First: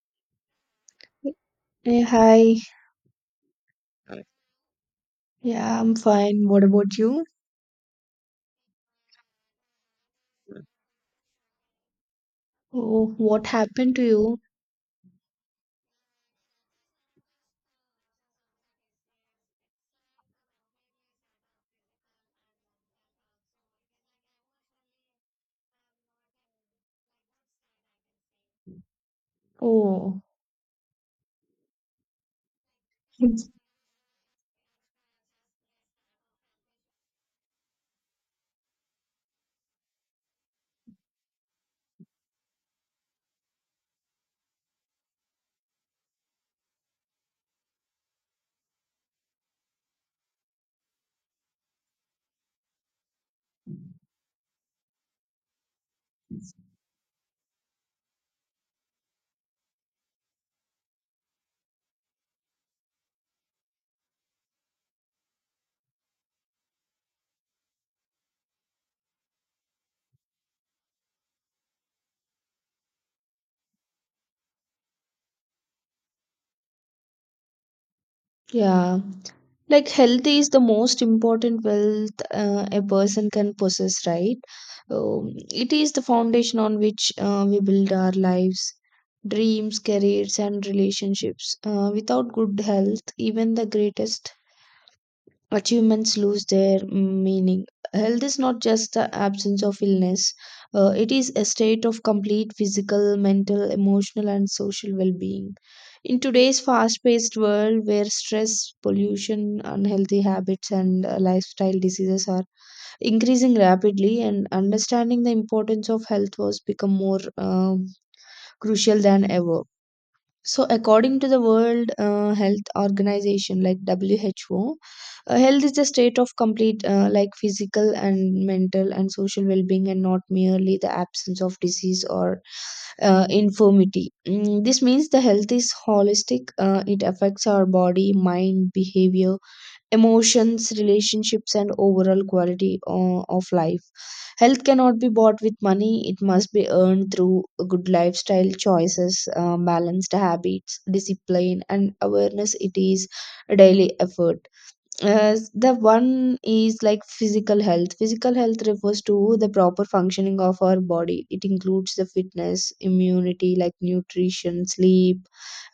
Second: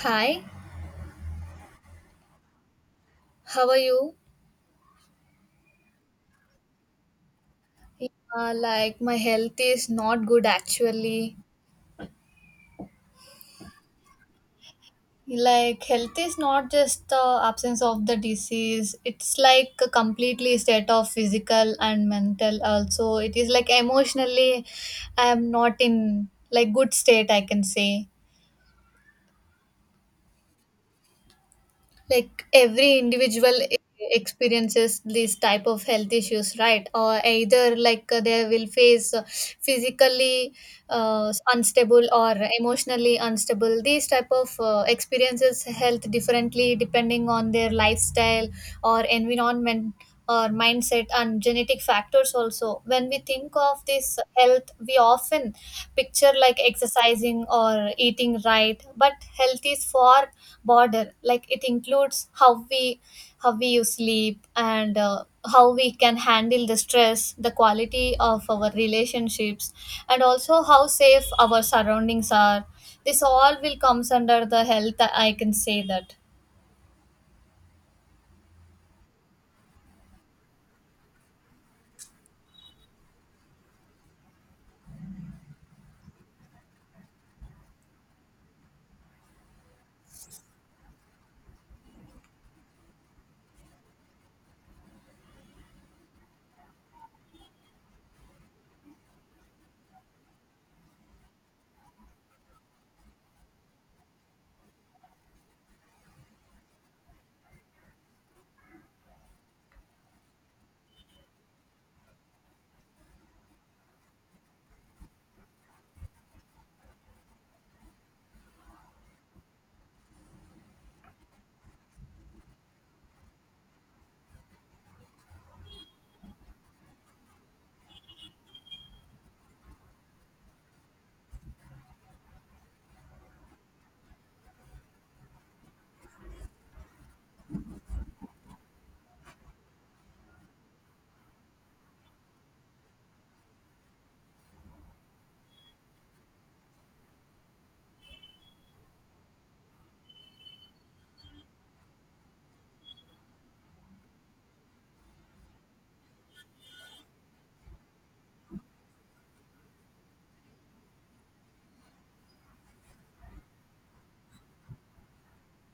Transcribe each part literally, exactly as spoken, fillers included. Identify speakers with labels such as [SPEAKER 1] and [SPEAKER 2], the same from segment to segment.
[SPEAKER 1] Hi,
[SPEAKER 2] Hey, hi.
[SPEAKER 1] how are you?
[SPEAKER 2] Yeah, I'm fine. What about you?
[SPEAKER 1] Yeah, like my health is not good actually.
[SPEAKER 2] Oh, what happened to you?
[SPEAKER 1] Like health is not just the absence of the disease. It's like a completely state of physical and mental also. It is like emotionally I am not in like good state I can say.
[SPEAKER 2] Oh,
[SPEAKER 1] Like every
[SPEAKER 2] it's-
[SPEAKER 1] individual e- experiences this type of health issues, right? Or either like uh, they will face uh, physically uh, unstable or emotionally unstable, these type of uh, experiences health differently depending on their lifestyle or environment or mindset and genetic factors. Also, when we think of this health, we often picture like exercising or eating right, but health is far broader. Like it includes how we how we you sleep and uh, how we can handle the stress, the quality of our relationships, and also how safe our surroundings are. This all will comes under the health, I can say that.
[SPEAKER 2] yeah. Like health is the most important wealth uh, a person can possess, right? Um, it is the foundation on which uh, we build our lives, dreams, careers, and relationships. Uh, without good health, even the greatest achievements lose their meaning. Health is not just the absence of illness, uh, it is a state of complete physical, mental, emotional, and social well being. In today's fast paced world where stress, pollution, unhealthy habits, and uh, lifestyle diseases are increasing rapidly, and understanding the importance of health was become more um, crucial than ever. So, according to the World uh, Health Organization, like W H O, uh, health is the state of complete, uh, like physical and mental and social well-being, and not merely the absence of disease or uh, infirmity. Mm, this means the health is holistic. Uh, it affects our body, mind, behavior, emotions, relationships, and overall quality o- of life. Health cannot be bought with money, it must be earned through good lifestyle choices, uh, balanced habits, discipline, and awareness. It is a daily effort. Uh, the one is like physical health. Physical health refers to the proper functioning of our body. It includes the fitness, immunity, like nutrition, sleep,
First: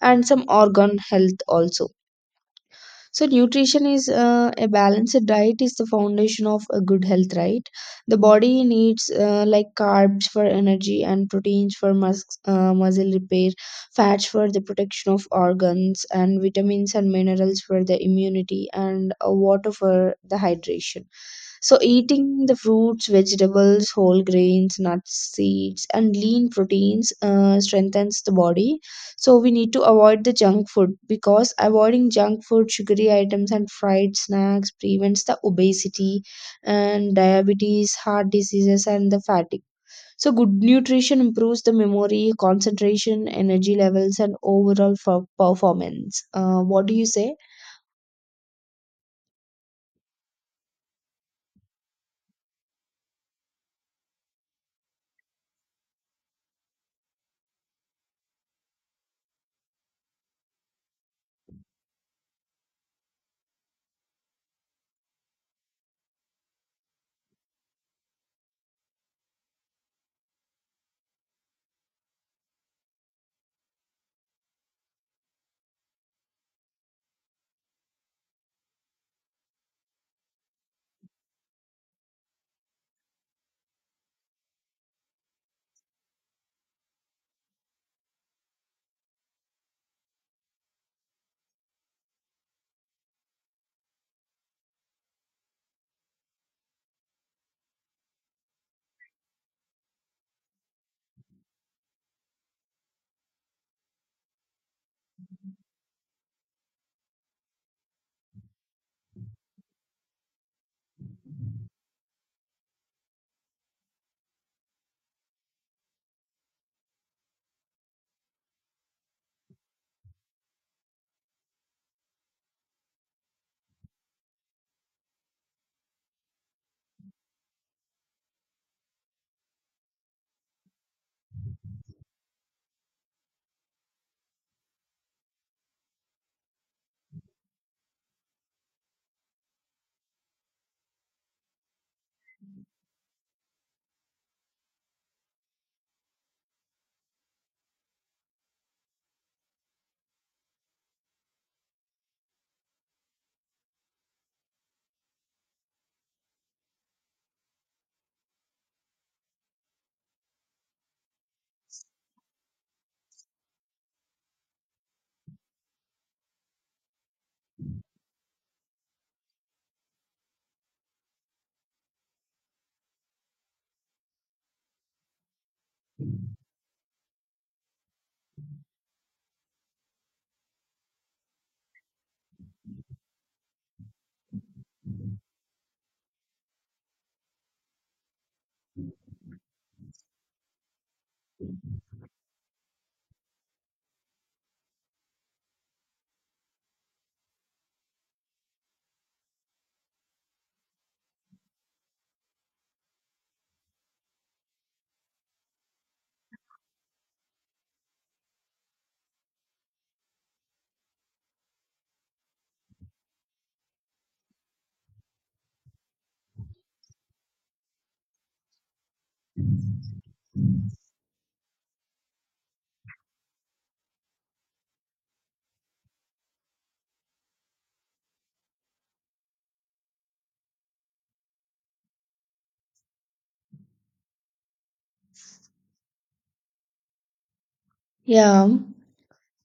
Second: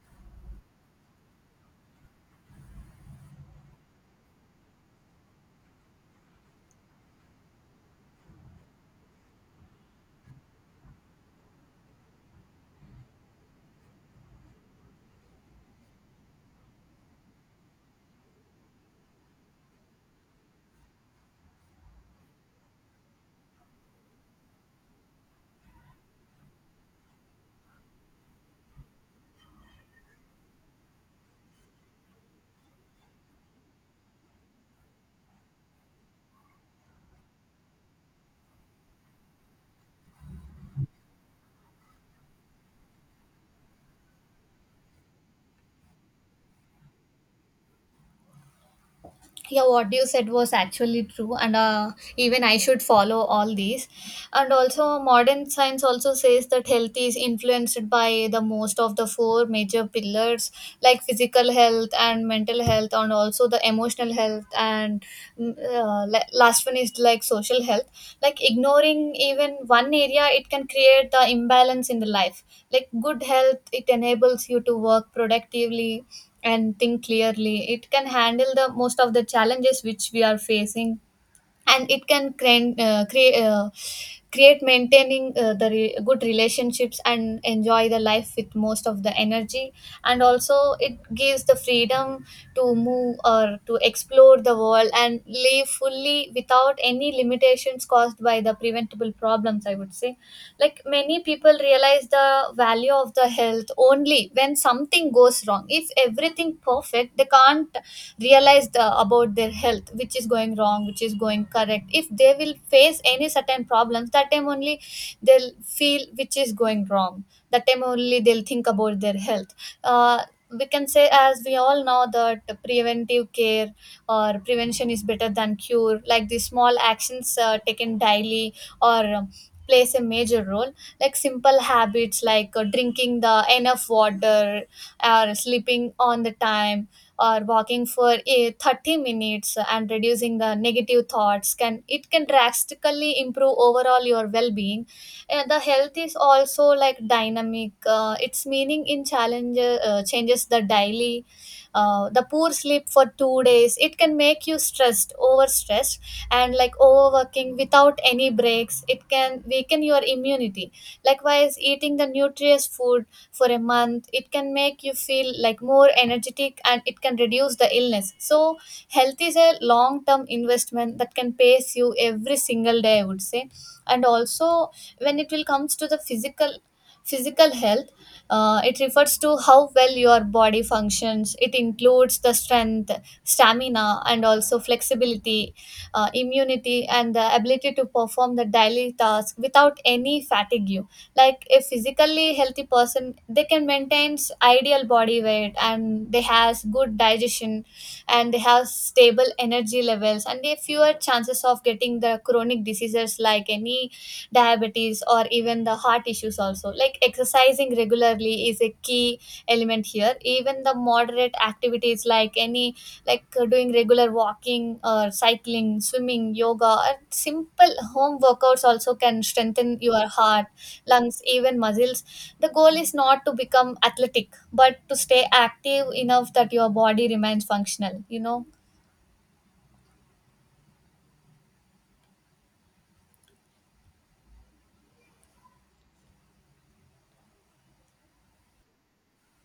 [SPEAKER 2] and some organ health also. So nutrition is, uh, a balanced diet is the foundation of a good health, right? The body needs uh, like carbs for energy and proteins for mus- uh, muscle repair, fats for the protection of organs, and vitamins and minerals for the immunity, and uh, water for the hydration. So eating the fruits, vegetables, whole grains, nuts, seeds, and lean proteins uh, strengthens the body. So we need to avoid the junk food, because avoiding junk food, sugary items, and fried snacks prevents the obesity and diabetes, heart diseases, and the fatigue. So good nutrition improves the memory, concentration, energy levels, and overall for performance. Uh, what do you say?
[SPEAKER 1] Yeah, what you said was actually true, and uh, even I should follow all these. And also modern science also says that health is influenced by the most of the four major pillars, like physical health and mental health and also the emotional health and mm, uh, la- last one is like social health. Like ignoring even one area, it can create the imbalance in the life. Like good health, it enables you to work productively and think clearly. It can handle the most of the challenges which we are facing, and it can create uh, create, uh, create maintaining uh, the re- good relationships and enjoy the life with most of the energy. And also it gives the freedom to move or to explore the world and live fully without any limitations caused by the preventable problems, I would say. Like many people realize the value of the health only when something goes wrong. If everything perfect, they can't realized uh, about their health, which is going wrong, which is going correct. If they will face any certain problems, that time only they'll feel which is going wrong. That time only they'll think about their health. uh, we can say, as we all know, that preventive care or prevention is better than cure. Like the small actions uh, taken daily or um, plays a major role. Like simple habits like uh, drinking the enough water or sleeping on the time or walking for a thirty minutes and reducing the negative thoughts can, it can drastically improve overall your well-being. And the health is also like dynamic. Uh, its meaning in challenge uh, changes the daily. Uh, the poor sleep for two days, it can make you stressed, overstressed, and like overworking without any breaks, it can weaken your immunity. Likewise, eating the nutritious food for a month, it can make you feel like more energetic and it can reduce the illness. So health is a long term investment that can pays you every single day, I would say. And also, when it will comes to the physical, physical health, uh, it refers to how well your body functions. It includes the strength, stamina, and also flexibility, uh, immunity, and the ability to perform the daily task without any fatigue. Like a physically healthy person, they can maintain ideal body weight and they has good digestion, and they have stable energy levels, and they fewer chances of getting the chronic diseases like any diabetes or even the heart issues also. Like exercising regularly is a key element here. Even the moderate activities like any like uh, doing regular walking or cycling, swimming, yoga, or simple home workouts also can strengthen your heart, lungs, even muscles. The goal is not to become athletic, but to stay active enough that your body remains functional, you know.
[SPEAKER 2] Yeah.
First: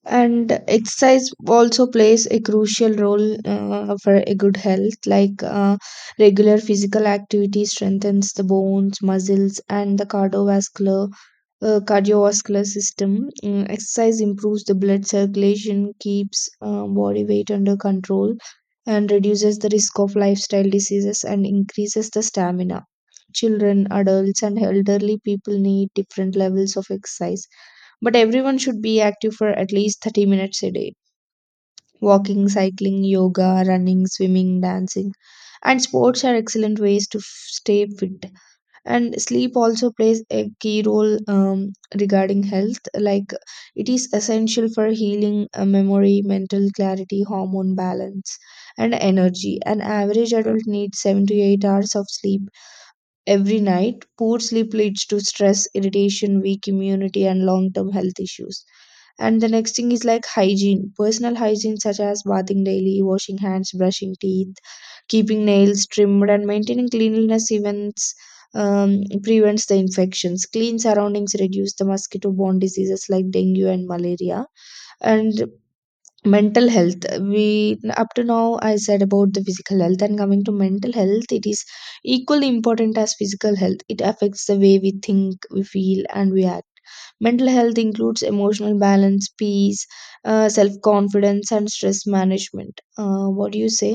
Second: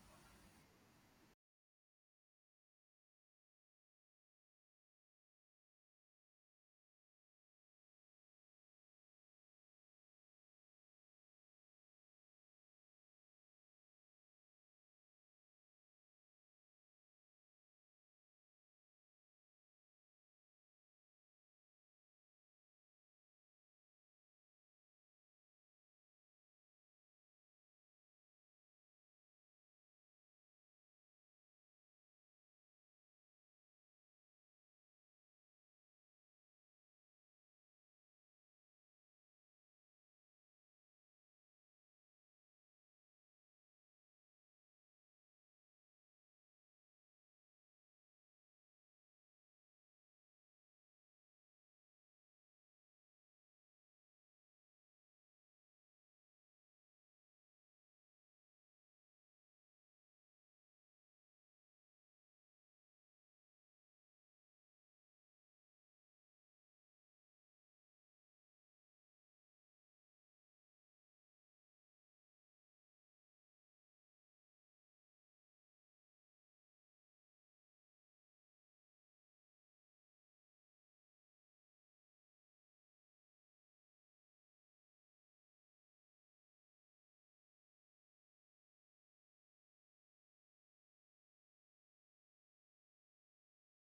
[SPEAKER 2] And exercise also plays a crucial role uh, for a good health, like uh, regular physical activity strengthens the bones, muscles, and the cardiovascular uh, cardiovascular system. Mm, exercise improves the blood circulation, keeps uh, body weight under control, and reduces the risk of lifestyle diseases, and increases the stamina. Children, adults, and elderly people need different levels of exercise, but everyone should be active for at least thirty minutes a day. Walking, cycling, yoga, running, swimming, dancing, and sports are excellent ways to f- stay fit. And sleep also plays a key role um, regarding health. Like it is essential for healing, uh, memory, mental clarity, hormone balance, and energy. An average adult needs seven to eight hours of sleep every night. Poor sleep leads to stress, irritation, weak immunity, and long term health issues. And the next thing is like hygiene. Personal hygiene such as bathing daily, washing hands, brushing teeth, keeping nails trimmed, and maintaining cleanliness events um, prevents the infections. Clean surroundings reduce the mosquito borne diseases like dengue and malaria. And mental health, we up to now I said about the physical health, and coming to mental health, it is equally important as physical health. It affects the way we think, we feel, and we act. Mental health includes emotional balance, peace, uh, self confidence, and stress management. Uh, what do you say?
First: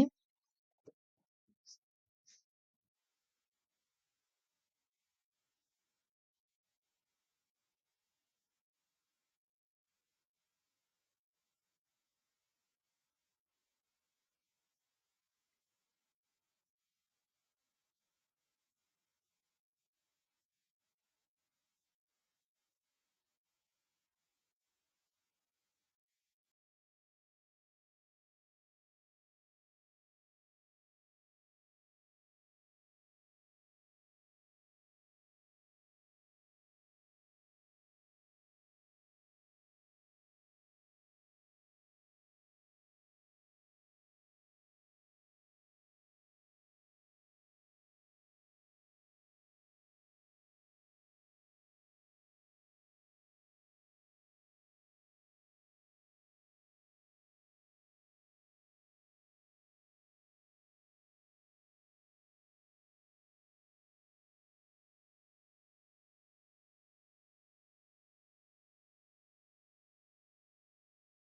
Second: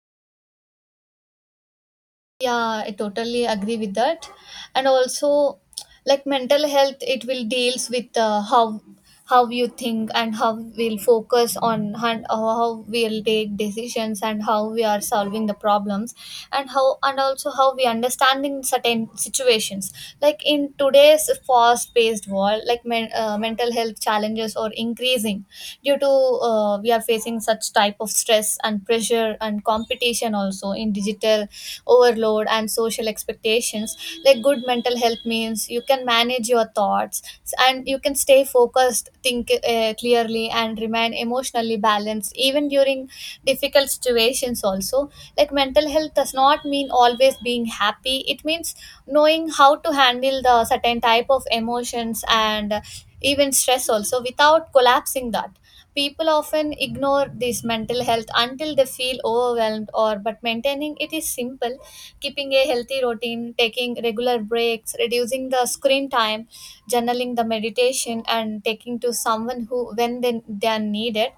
[SPEAKER 1] Yeah, I totally agree with that. And also, like mental health, it will deals with uh, how how you think and how we'll focus on and how we'll take decisions and how we are solving the problems and how and also how we understanding certain situations. Like in today's fast paced world, like men, uh, mental health challenges are increasing due to uh, we are facing such type of stress and pressure and competition also in digital overload and social expectations. Like good mental health means you can manage your thoughts s- and you can stay focused, think uh, clearly, and remain emotionally balanced even during difficult situations also. Like mental health does not mean always being happy. It means knowing how to handle the certain type of emotions and uh, even stress also without collapsing that. People often ignore this mental health until they feel overwhelmed, or but maintaining it is simple. Keeping a healthy routine, taking regular breaks, reducing the screen time, journaling the meditation, and taking to someone who when they, they are needed.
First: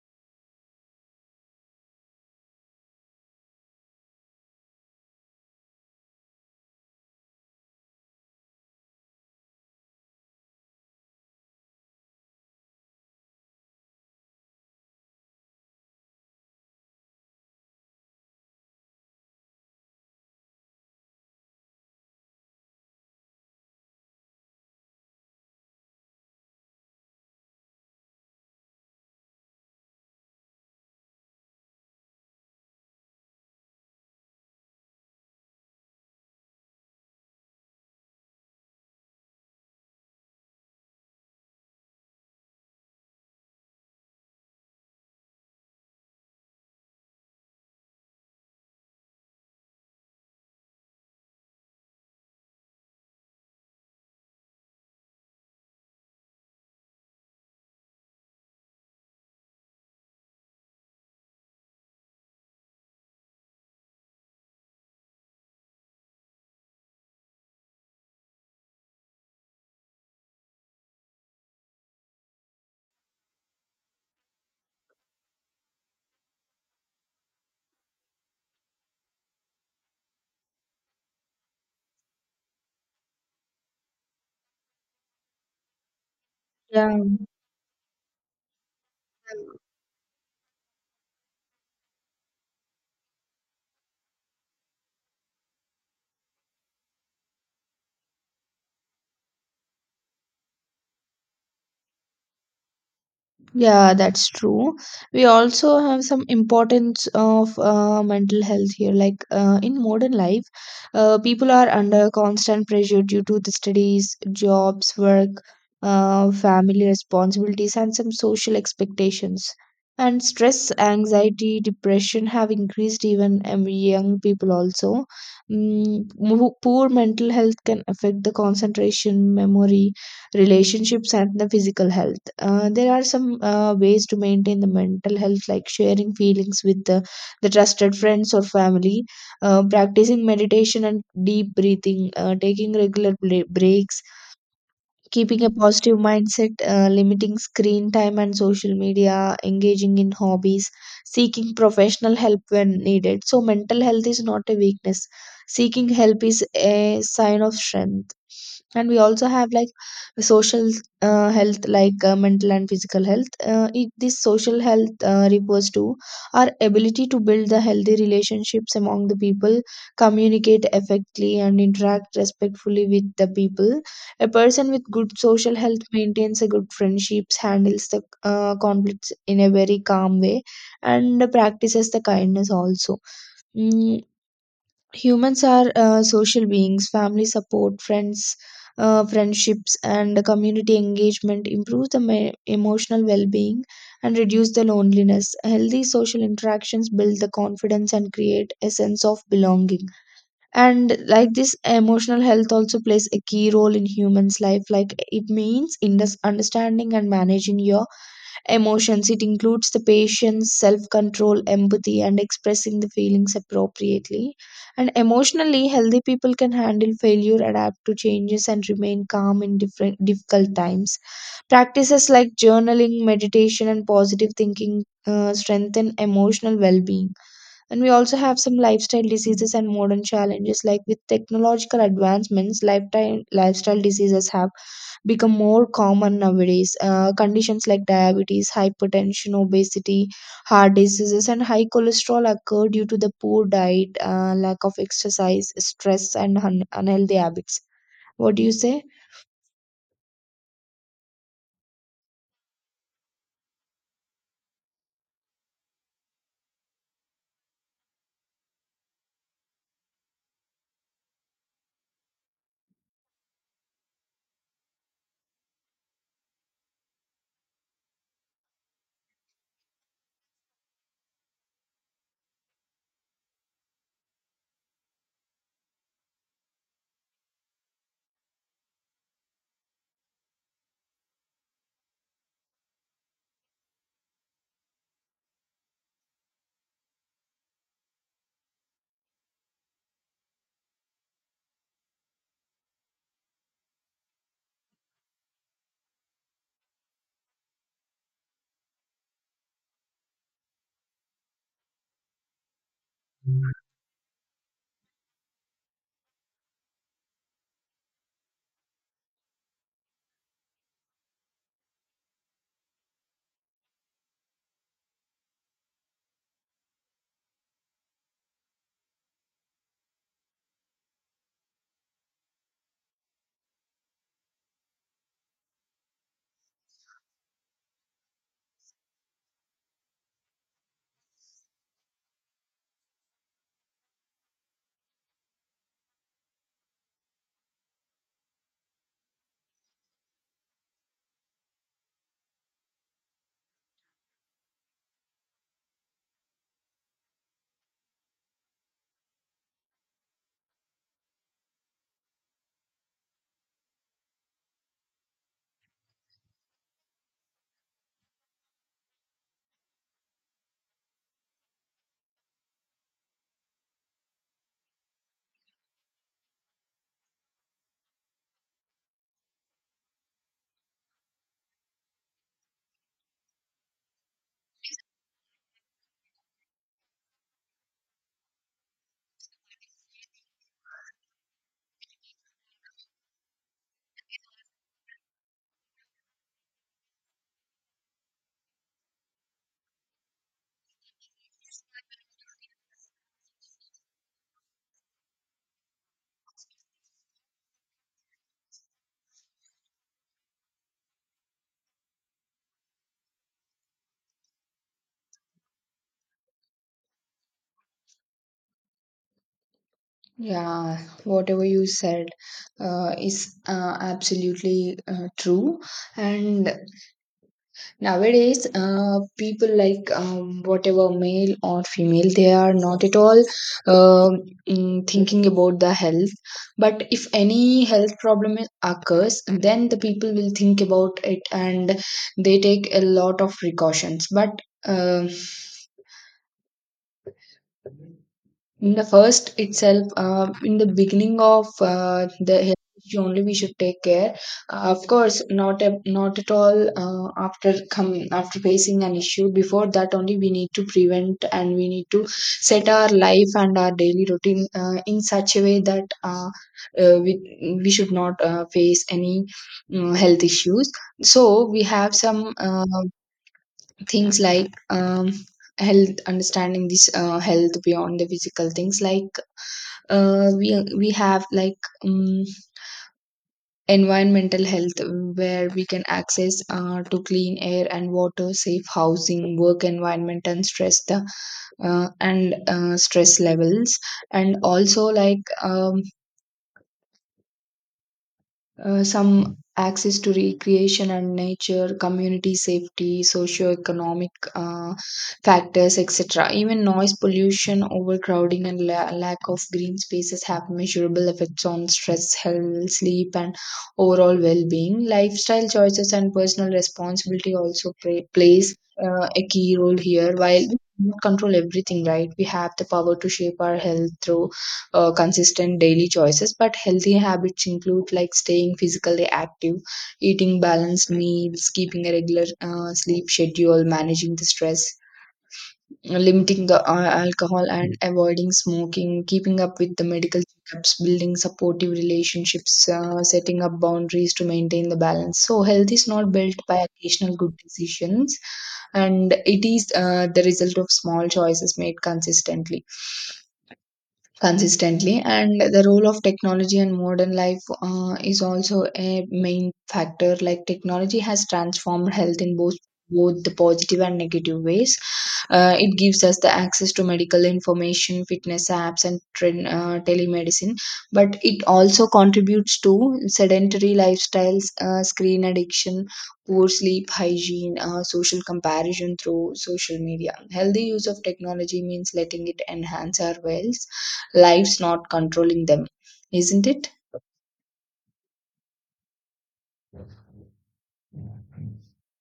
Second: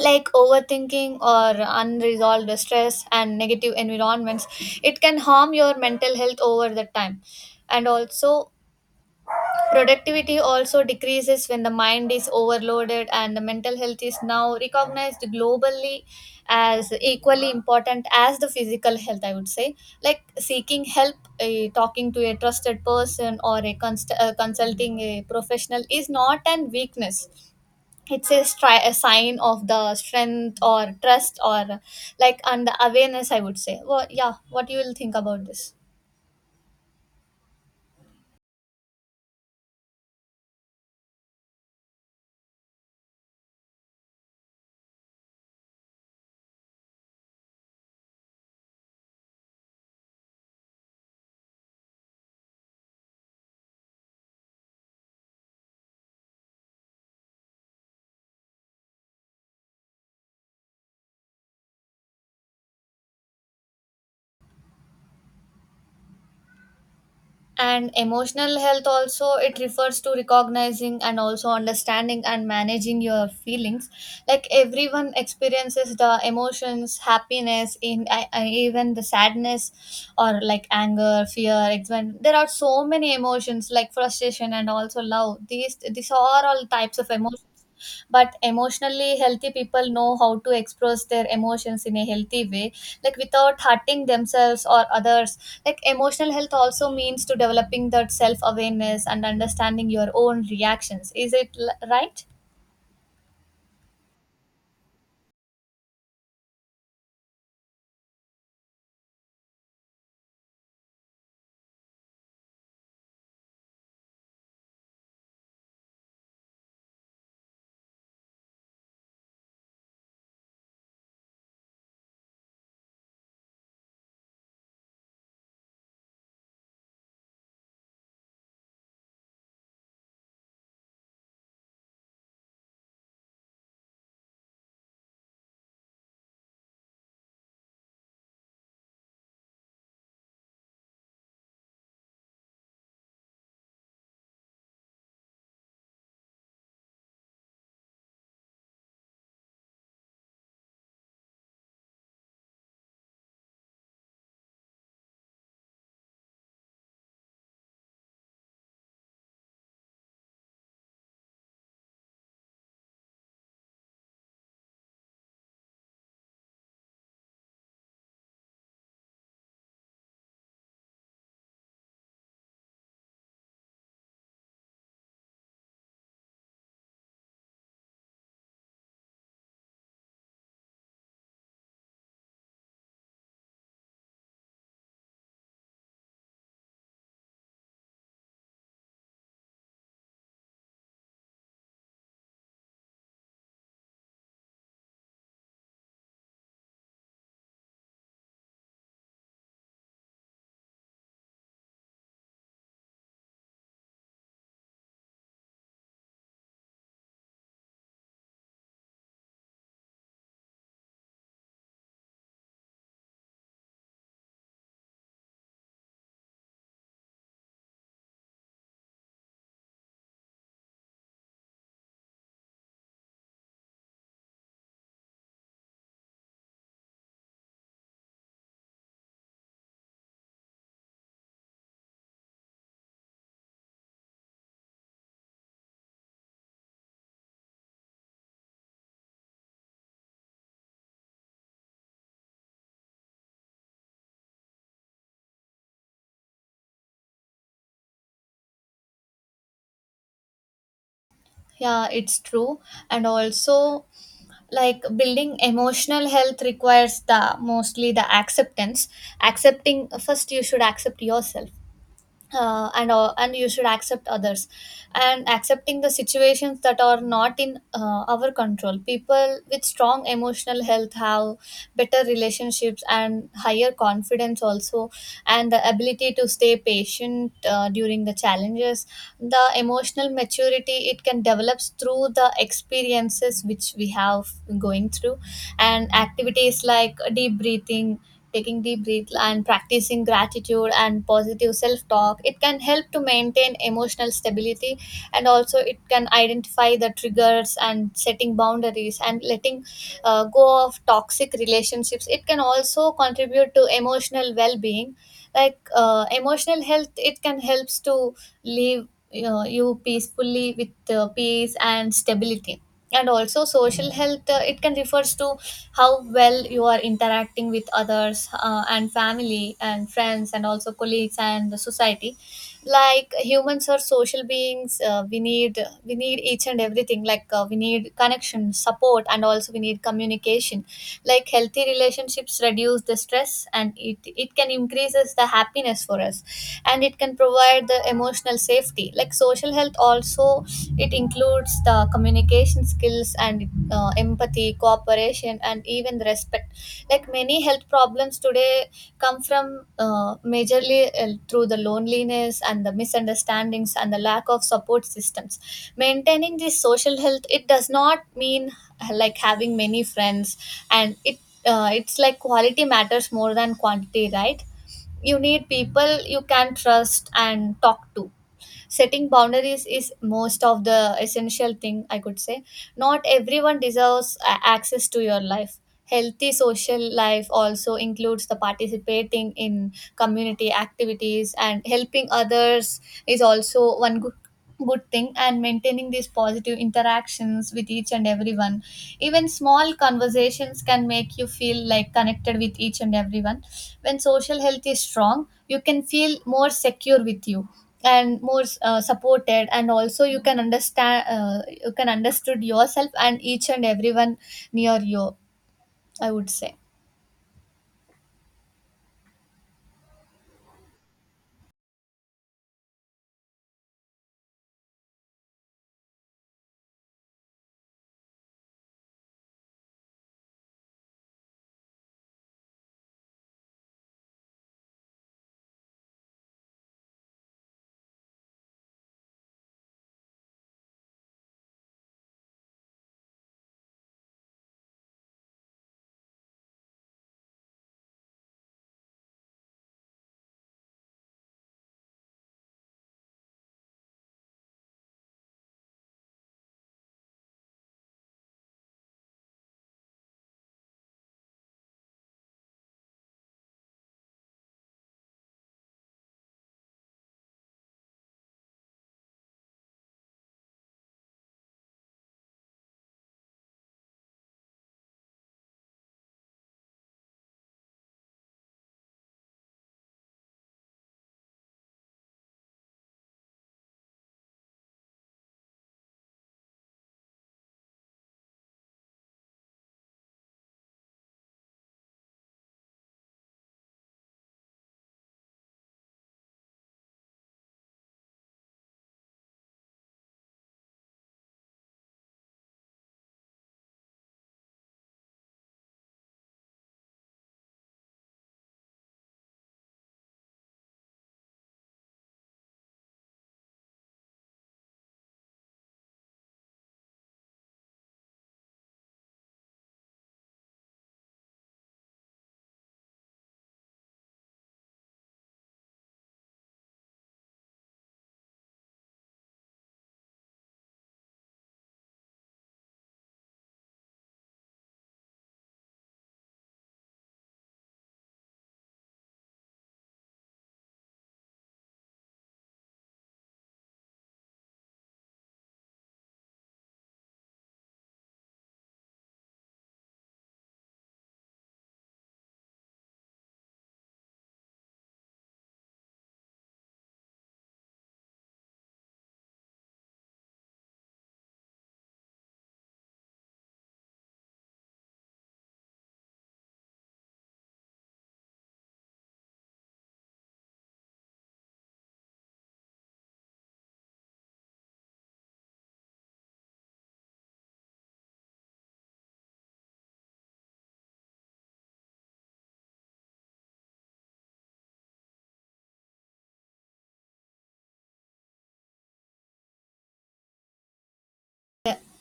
[SPEAKER 1] Like overthinking or unresolved stress and negative environments, it can harm your mental health over the time. And also, productivity also decreases when the mind is overloaded, and the mental health is now recognized globally as equally important as the physical health, I would say. Like seeking help, uh, talking to a trusted person, or a const- uh, consulting a professional is not an weakness. It's a, stri- a sign of the strength or trust or like and the awareness, I would say. Well, yeah, what you will think about this? And emotional health also, it refers to recognizing and also understanding and managing your feelings. Like everyone experiences the emotions, happiness, in I, I, even the sadness or like anger, fear, excitement. There are so many emotions like frustration and also love. These these are all
[SPEAKER 2] Yeah.
[SPEAKER 1] types of emotions. But emotionally healthy people know how to express their emotions in a healthy way, like without hurting themselves or others. Like emotional health also means to developing that self awareness and understanding your own reactions, is it l- right?
[SPEAKER 2] Yeah, that's true. We also have some importance of uh, mental health here. Like uh, in modern life, uh, people are under constant pressure due to the studies, jobs, work, uh, family responsibilities, and some social expectations. And stress, anxiety, depression have increased even um, young people also. Mm, mo- poor mental health can affect the concentration, memory, relationships, and the physical health. Uh, there are some uh, ways to maintain the mental health, like sharing feelings with the, the trusted friends or family, uh, practicing meditation and deep breathing, uh, taking regular bla- breaks, keeping a positive mindset, uh, limiting screen time and social media, engaging in hobbies, seeking professional help when needed. So, mental health is not a weakness. Seeking help is a sign of strength. And we also have like social uh, health, like uh, mental and physical health. Uh, it, this social health uh, refers to our ability to build the healthy relationships among the people, communicate effectively, and interact respectfully with the people. A person with good social health maintains a good friendships, handles the uh, conflicts in a very calm way, and practices the kindness also. Mm, humans are uh, social beings. Family support, friends, uh, friendships, and community engagement improve the me- emotional well-being and reduce the loneliness. Healthy social interactions build the confidence and create a sense of belonging. And like this, emotional health also plays a key role in humans life. Like it means in this understanding and managing your emotions, it includes the patience, self control, empathy, and expressing the feelings appropriately. And emotionally healthy people can handle failure, adapt to changes, and remain calm in different difficult times. Practices like journaling, meditation, and positive thinking uh, strengthen emotional well-being. And we also have some lifestyle diseases and modern challenges. Like with technological advancements, lifetime lifestyle diseases have become more common nowadays. Uh, conditions like diabetes, hypertension, obesity, heart diseases, and high cholesterol occur due to the poor diet, uh, lack of exercise, stress, and un- unhealthy habits. What do you say?
[SPEAKER 1] Yeah, it's true. And also, like building emotional health requires the mostly the acceptance. Accepting, first you should accept yourself uh, and uh, and you should accept others, and accepting the situations that are not in uh, our control. People with strong emotional health have better relationships and higher confidence also, and the ability to stay patient uh, during the challenges. The emotional maturity, it can develop through the experiences which we have going through, and activities like deep breathing, taking deep breath, and practicing gratitude and positive self-talk, it can help to maintain emotional stability. And also, it can identify the triggers and setting boundaries and letting uh, go of toxic relationships, it can also contribute to emotional well-being. Like uh, emotional health, it can helps to live you, know, you peacefully with uh, peace and stability. And also social health, uh, it can refers to how well you are interacting with others, uh, and family and friends and also colleagues and the society. Like humans are social beings. Uh, we need we need each and everything. Like uh, we need connection, support, and also we need communication. Like healthy relationships reduce the stress and it it can increases the happiness for us, and it can provide the emotional safety. Like social health also, it includes the communication skills and uh, empathy, cooperation, and even the respect. Like many health problems today come from uh, majorly uh, through the loneliness and the misunderstandings and the lack of support systems. Maintaining this social health, it does not mean uh, like having many friends, and it uh, it's like quality matters more than quantity, right? You need people you can trust and talk to. Setting boundaries is most of the essential thing I could say. Not everyone deserves a- access to your life. Healthy social life also includes the participating in community activities and helping others is also one good good thing, and maintaining these positive interactions with each and everyone. Even small conversations can make you feel like connected with each and everyone. When social health is strong, you can feel more secure with you and more uh, supported. And also, you can understand, uh, you can understood yourself and each and everyone near you, I would say.
[SPEAKER 2] Yeah, whatever you said uh, is uh, absolutely uh, true. And nowadays, uh, people, like um, whatever male or female, they are not at all um mm, thinking about the health. But if any health problem occurs, then the people will think about it, and they take a lot of precautions. But um in the first itself, uh, in the beginning of uh, the health issue only, we should take care. Uh, of course, not a, not at all uh, after come after facing an issue. Before that only we need to prevent, and we need to set our life and our daily routine uh, in such a way that, uh, uh, we we should not uh, face any um, health issues. So we have some uh, things like, um, health, understanding this uh, health beyond the physical things, like uh, we we have like um, environmental health, where we can access uh, to clean air and water, safe housing, work environment, and stress the uh, and uh, stress levels, and also like um, uh, some access to recreation and nature, community safety, socio-economic uh, factors, et cetera. Even noise pollution, overcrowding, and la- lack of green spaces have measurable effects on stress, health, sleep, and overall well-being. Lifestyle choices and personal responsibility also play, plays uh, a key role here. While we cannot control everything, right? We have the power to shape our health through uh, consistent daily choices. But healthy habits include like staying physically active, eating balanced meals, keeping a regular uh, sleep schedule, managing the stress, limiting the uh, alcohol and avoiding smoking, keeping up with the medical checkups, building supportive relationships, uh, setting up boundaries to maintain the balance. So health is not built by occasional good decisions, and it is uh, the result of small choices made consistently consistently. And the role of technology and modern life uh, is also a main factor. Like technology has transformed health in both both the positive and negative ways. Uh, it gives us the access to medical information, fitness apps, and tren- uh, telemedicine. But it also contributes to sedentary lifestyles, uh, screen addiction, poor sleep hygiene, uh, social comparison through social media. Healthy use of technology means letting it enhance our wells life's, not controlling them, isn't it?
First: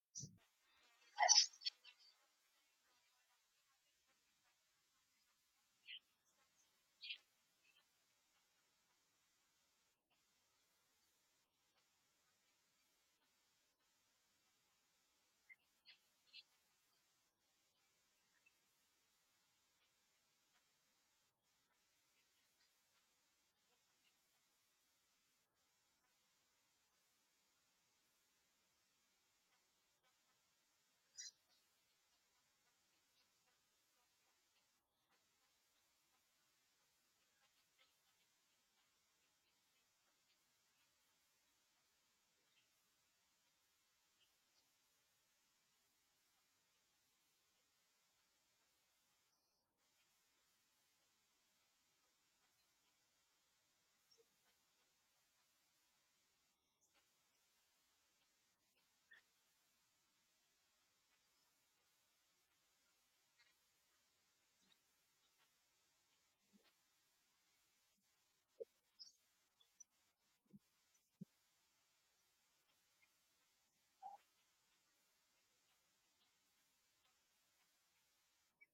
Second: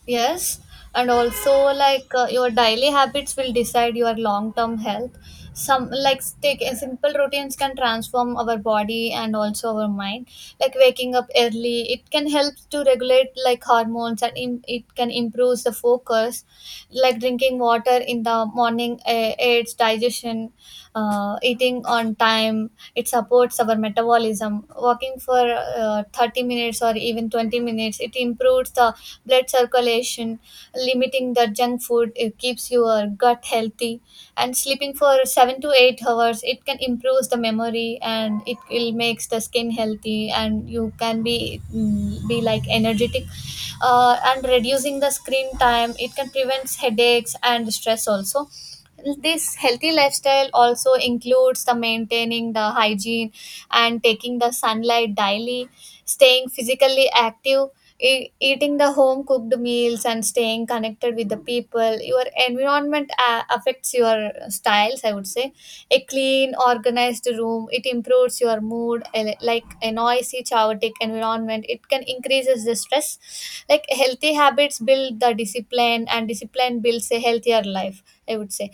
[SPEAKER 1] Yes, and also like uh, your daily habits will decide your long-term health. Some like take uh, simple routines can transform our body and also our mind. Like waking up early, it can help to regulate like hormones and im it can improve the focus. Like drinking water in the morning uh, aids digestion. Uh, eating on time, it supports our metabolism. Walking for uh, thirty minutes or even twenty minutes, it improves the blood circulation. Limiting the junk food, it keeps your gut healthy, and sleeping for seven to eight hours, it can improve the memory and it will makes the skin healthy, and you can be mm, be like energetic. Uh, and reducing the screen time, it can prevent headaches and stress also. This healthy lifestyle also includes the maintaining the hygiene and taking the sunlight daily, staying physically active, E- eating the home cooked meals and staying connected with the people. Your environment uh, affects your styles, I would say. A clean organized room, it improves your mood. A- like a noisy chaotic environment, it can increases the stress. Like healthy habits build the discipline, and discipline builds a healthier life, I would say.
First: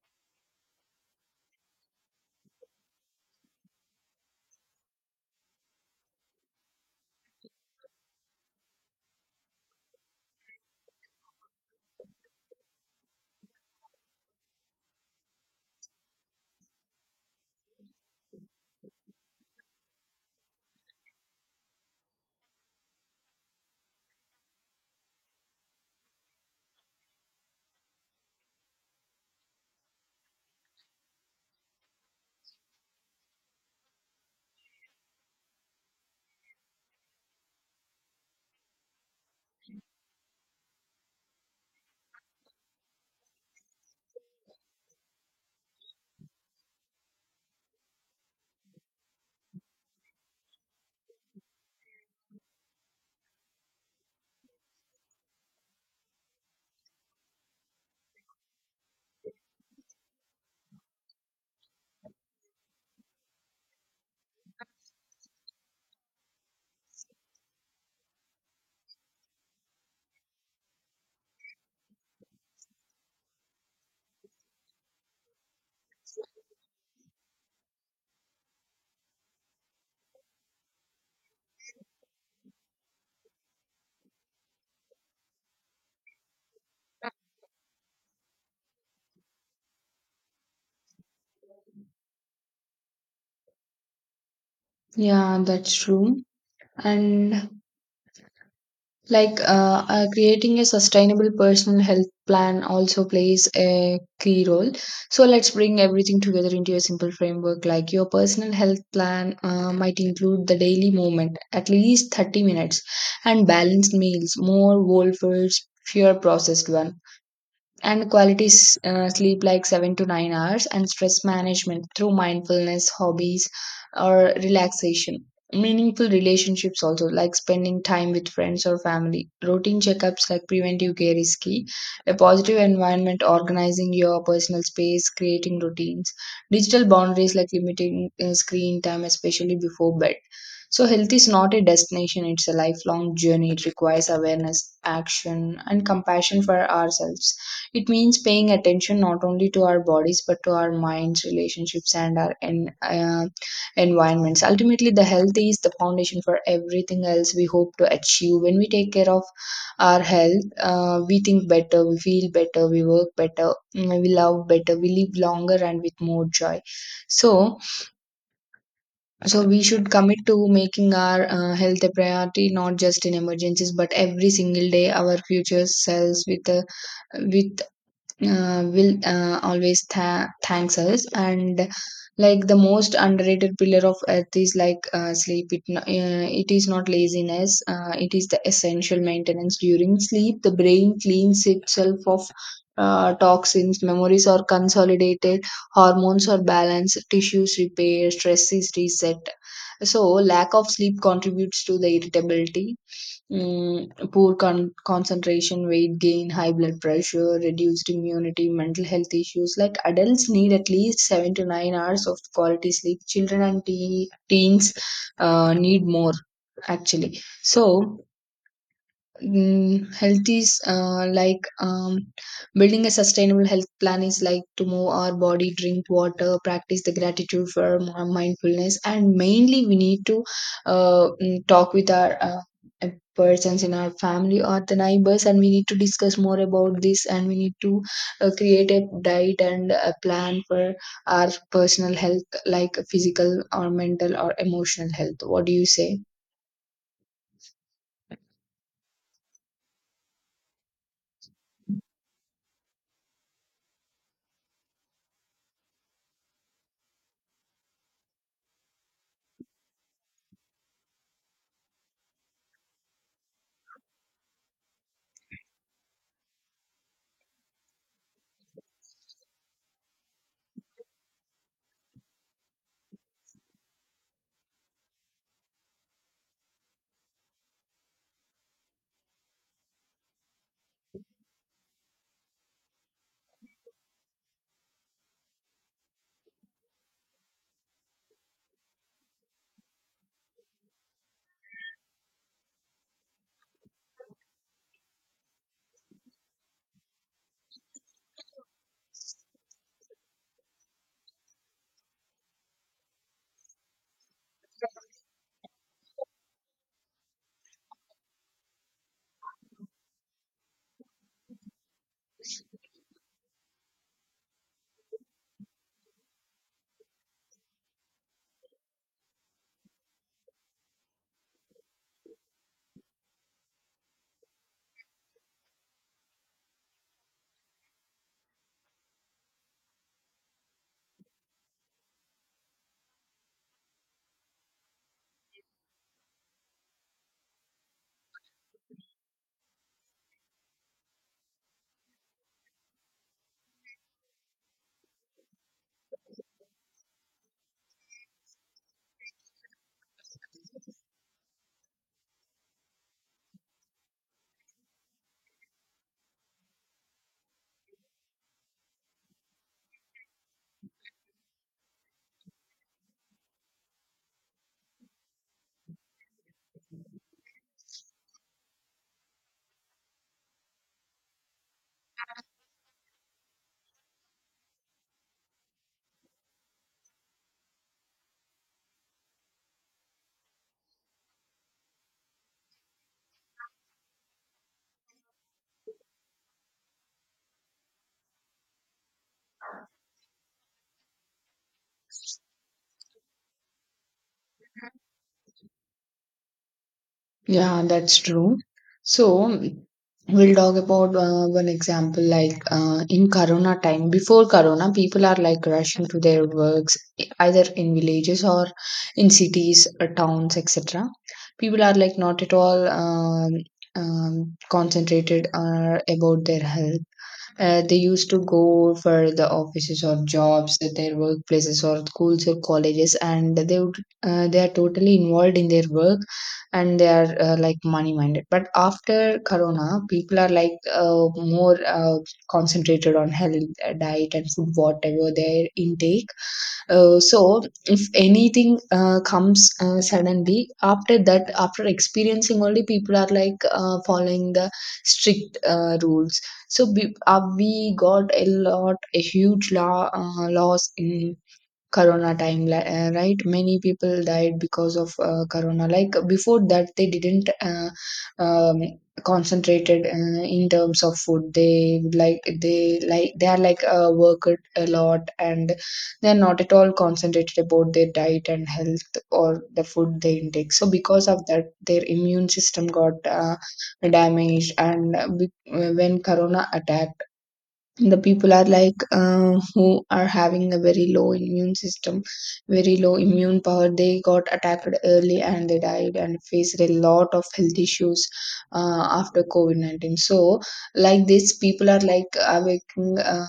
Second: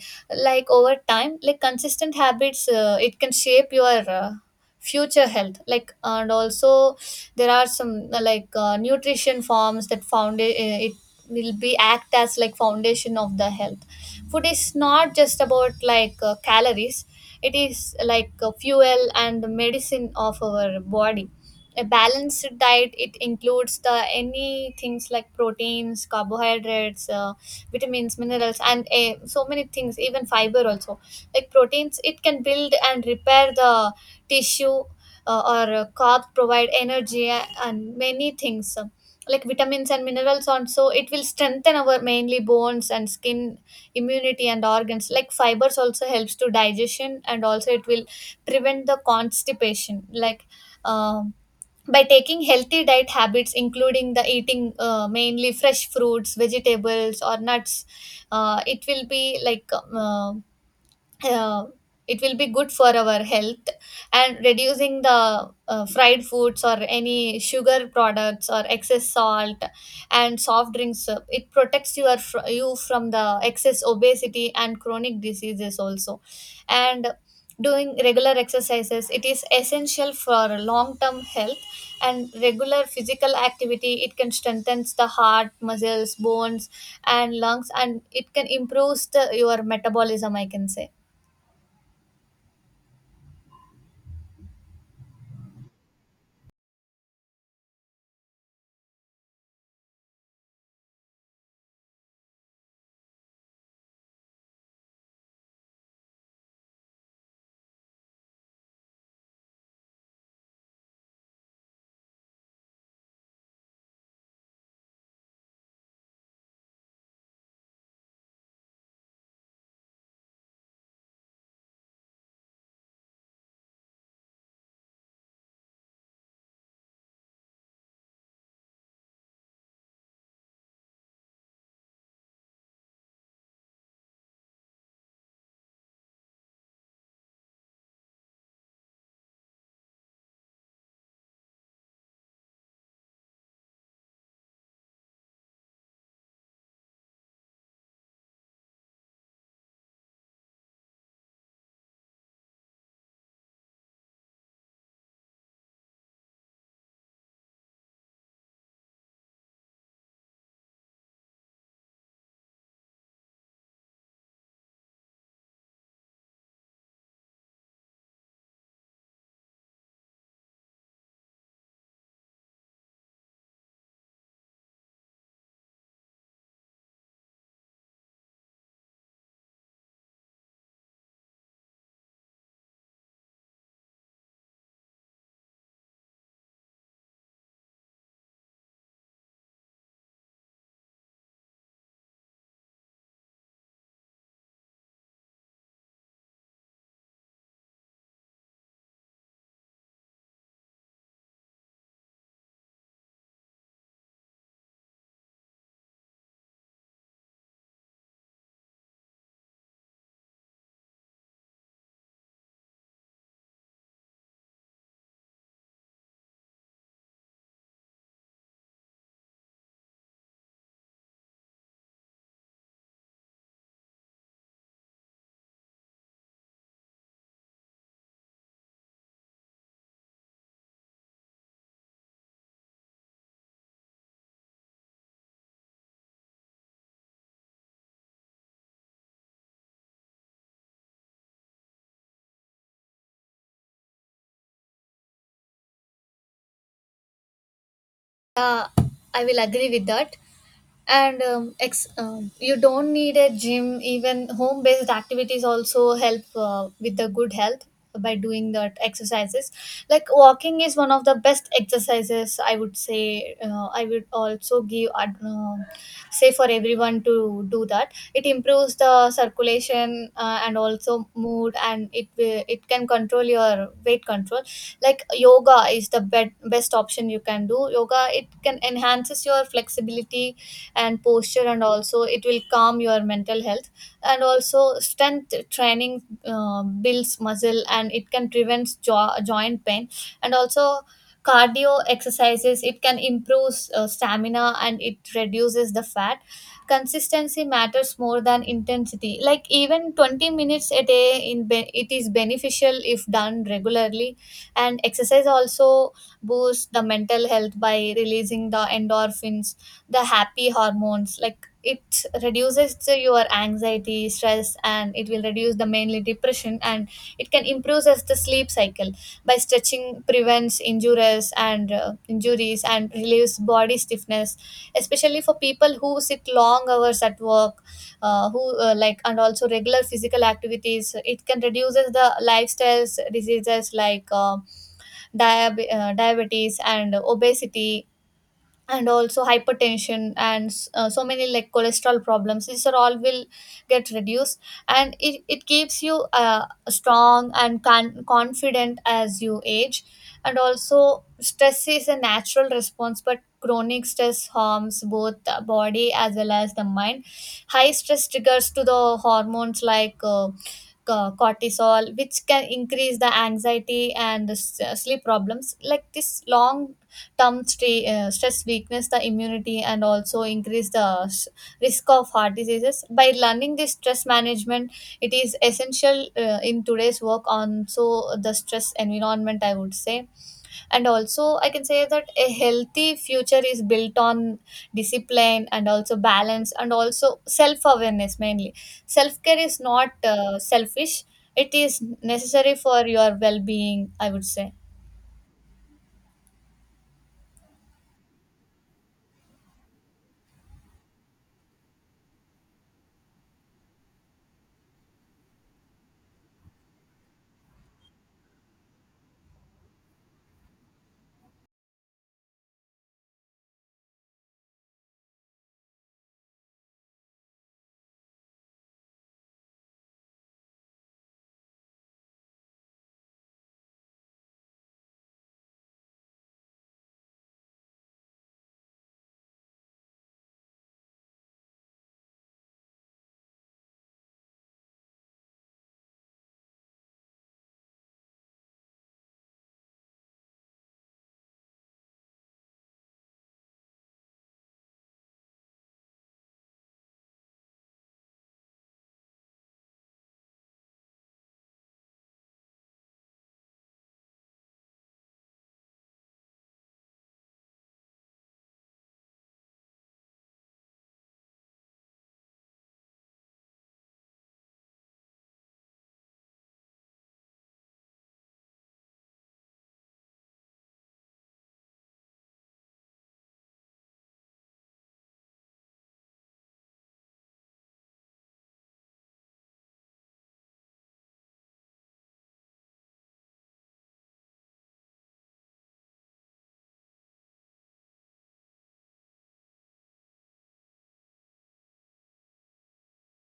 [SPEAKER 1] Like over time, like consistent habits, uh, it can shape your uh, future health, like. And also, there are some uh, like uh, nutrition forms that found it, it will be act as like foundation of the health. Food is not just about like uh, calories, it is like a fuel and the medicine of our body. A balanced diet, it includes the any things like proteins, carbohydrates, uh, vitamins, minerals, and uh, so many things, even fiber also. Like proteins, it can build and repair the tissue. Uh, or uh, Carbs provide energy a- and many things. Um, like vitamins and minerals also, it will strengthen our mainly bones and skin, immunity and organs. Like fibers also helps to digestion, and also it will prevent the constipation, like. um by taking healthy diet habits, including the eating uh, mainly fresh fruits, vegetables or nuts, uh, it will be like um, uh, uh, it will be good for our health. And reducing the uh, fried foods or any sugar products or excess salt and soft drinks, uh, it protects your fr- you from the excess obesity and chronic diseases also. And doing regular exercises, it is essential for long term health. And regular physical activity, it can strengthen the heart muscles, bones and lungs, and it can improve the, your metabolism, I can say.
[SPEAKER 2] Yeah, that's true. And like uh, uh, creating a sustainable personal health plan also plays a key role. So let's bring everything together into a simple framework. Like your personal health plan uh, might include the daily movement, at least thirty minutes, and balanced meals, more whole foods, fewer processed one, and quality s- uh, sleep like seven to nine hours, and stress management through mindfulness, hobbies, or relaxation, meaningful relationships also, like spending time with friends or family, routine checkups, like preventive care is key, a positive environment, organizing your personal space, creating routines, digital boundaries like limiting uh, screen time especially before bed. So health is not a destination, it's a lifelong journey. It requires awareness, action, and compassion for ourselves. It means paying attention not only to our bodies, but to our minds, relationships, and our en- uh, environments. Ultimately, the health is the foundation for everything else we hope to achieve. When we take care of our health, uh, we think better, we feel better, we work better, mm, we love better, we live longer and with more joy. So, so we should commit to making our uh, health a priority, not just in emergencies, but every single day. Our future selves with a with uh, will uh, always tha- thanks us. And like the most underrated pillar of earth is like uh, sleep. It, no- uh, it is not laziness, uh, it is the essential maintenance. During sleep the brain cleans itself of uh, toxins, memories are consolidated, hormones are balanced, tissues repair, stress is reset. So lack of sleep contributes to the irritability, Mm, poor con- concentration, weight gain, high blood pressure, reduced immunity, mental health issues. Like adults need at least seven to nine hours of quality sleep. Children and te- teens uh, need more, actually. So, mm, health is uh, like um, building a sustainable health plan is like to move our body, drink water, practice the gratitude for more mindfulness. And mainly we need to uh, mm, talk with our uh, uh, persons in our family or the neighbors, and we need to discuss more about this, and we need to uh, create a diet and a plan for our personal health, like physical or mental or emotional health. What do you say?
[SPEAKER 1] uh, I will agree with that. And um, ex- um, you don't need a gym. Even home-based activities also help uh, with the good health by doing that exercises. Like walking is one of the best exercises, I would say. Uh, I would also give ad- uh, um, say for everyone to do that. It improves the circulation uh, and also mood, and it will, it can control your weight control. Like yoga is the be- best option. You can do yoga, it can enhances your flexibility and posture, and also it will calm your mental health. And also strength training uh, builds muscle, and it can prevent jo- joint pain. And also cardio exercises, it can improve uh, stamina and it reduces the fat. Consistency matters more than intensity. Like even twenty minutes a day in be- it is beneficial if done regularly. And exercise also boosts the mental health by releasing the endorphins, the happy hormones. Like it reduces the- your anxiety, stress, and it will reduce the mainly depression, and it can improve as the sleep cycle. By stretching prevents injuries and uh, injuries and relieves body stiffness, especially for people who sit long hours at work. Uh, who uh, like and also regular physical activities, it can reduces the lifestyles diseases like uh, diab- uh, diabetes and obesity, and also hypertension and s- uh, so many like cholesterol problems. These are all will get reduced, and it, it keeps you uh, strong and con- confident as you age. And also stress is a natural response, but chronic stress harms both the body as well as the mind. High stress triggers to the hormones like uh, co- cortisol, which can increase the anxiety and the s- uh, sleep problems. Like this long term stay, uh, stress weakness the immunity and also increase the s- risk of heart diseases. By learning this, stress management, it is essential uh, in today's work on, so the stress environment, I would say. And also I can say that a healthy future is built on discipline and also balance and also self awareness mainly. Self care is not uh, selfish, it is necessary for your well being, I would say.
[SPEAKER 2] Yeah, that's true. So we'll talk about uh, one example, like uh, in Corona time. Before Corona, people are like rushing to their works, e- either in villages or in cities, uh, towns, et cetera. People are like not at all um, um, concentrated uh, about their health. Uh, they used to go for the offices or jobs at their workplaces or schools or colleges, and they would uh, they are totally involved in their work, and they are uh, like money minded. But after corona, people are like uh, more uh, concentrated on health, uh, diet and food, whatever their intake. Uh, so if anything uh, comes uh, suddenly after that, after experiencing only, people are like uh, following the strict uh, rules. So we, uh, we got a lot, a huge law, uh, loss in corona time, li- uh, right, many people died because of uh, corona. Like before that, they didn't uh, um, concentrated uh, in terms of food. They like, they like, they are like uh, worked a lot, and they are not at all concentrated about their diet and health or the food they intake. So because of that, their immune system got uh, damaged. And uh, be- uh, when corona attacked, the people are like uh, who are having a very low immune system, very low immune power, they got attacked early and they died and faced a lot of health issues uh, after covid nineteen. So like this, people are like awaking uh,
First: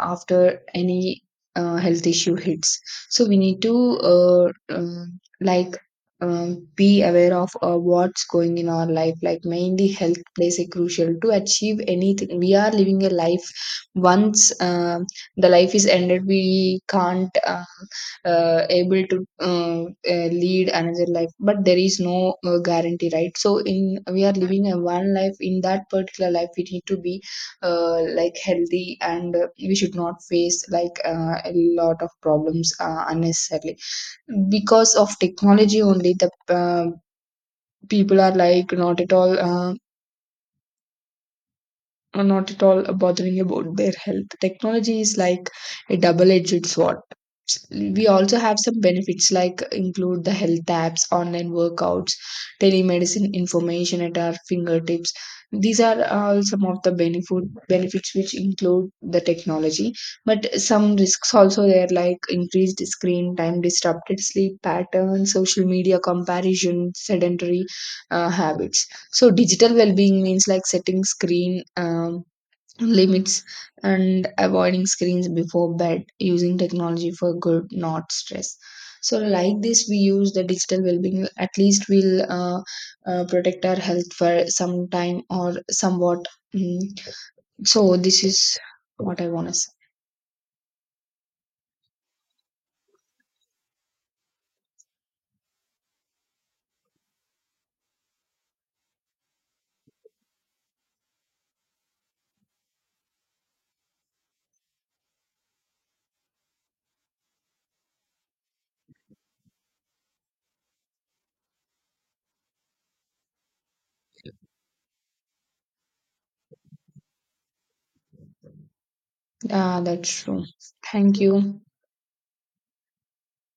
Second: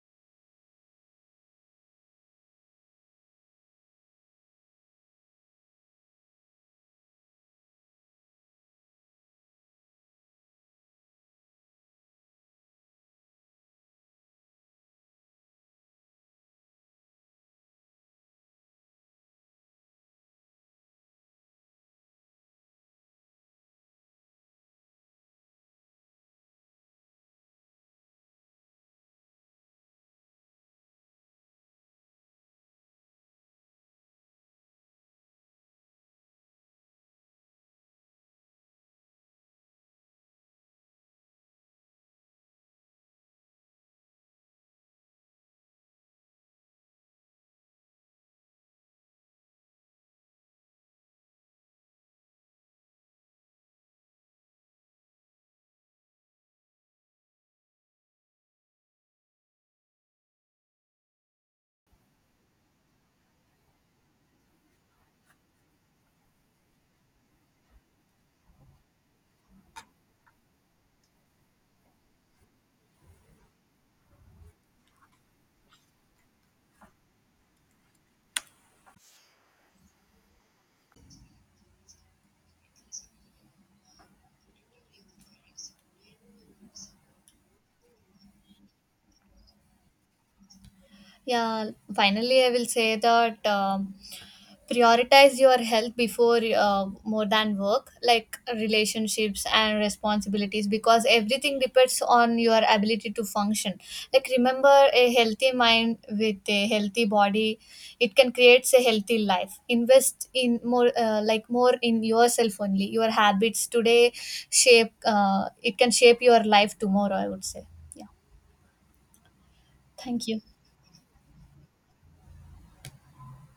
[SPEAKER 2] after any uh, health issue hits. So we need to uh, um like um, be aware of uh, what's going in our life. Like mainly health plays a crucial to achieve anything. We are living a life. Once uh, the life is ended, we can't uh, uh, able to uh, uh, lead another life, but there is no uh, guarantee, right? So in, we are living a one life. In that particular life, we need to be uh, like healthy, and uh, we should not face like uh, a lot of problems uh, unnecessarily. Because of technology only, the uh, people are like not at all um, are not at all bothering about their health. Technology is like a double-edged sword. We also have some benefits like include the health apps, online workouts, telemedicine, information at our fingertips. These are all some of the benefit benefits which include the technology, but some risks also there, like increased screen time, disrupted sleep patterns, social media comparison, sedentary uh, habits. So digital well-being means like setting screen um, limits and avoiding screens before bed, using technology for good, not stress. So like this, we use the digital well-being. At least we'll uh, uh, protect our health for some time or somewhat. Mm. So this is what I want to say.
[SPEAKER 1] Yeah, finally, I will say that um, prioritize your health before uh, more than work, like relationships and responsibilities, because everything depends on your ability to function. Like, remember a healthy mind with a healthy body, it can create a healthy life. Invest in more, uh, like, more in yourself only. Your habits today shape, uh, it can shape your life tomorrow, I would say. Yeah,
[SPEAKER 2] Uh, that's
[SPEAKER 1] thank you.
[SPEAKER 2] true. Thank you.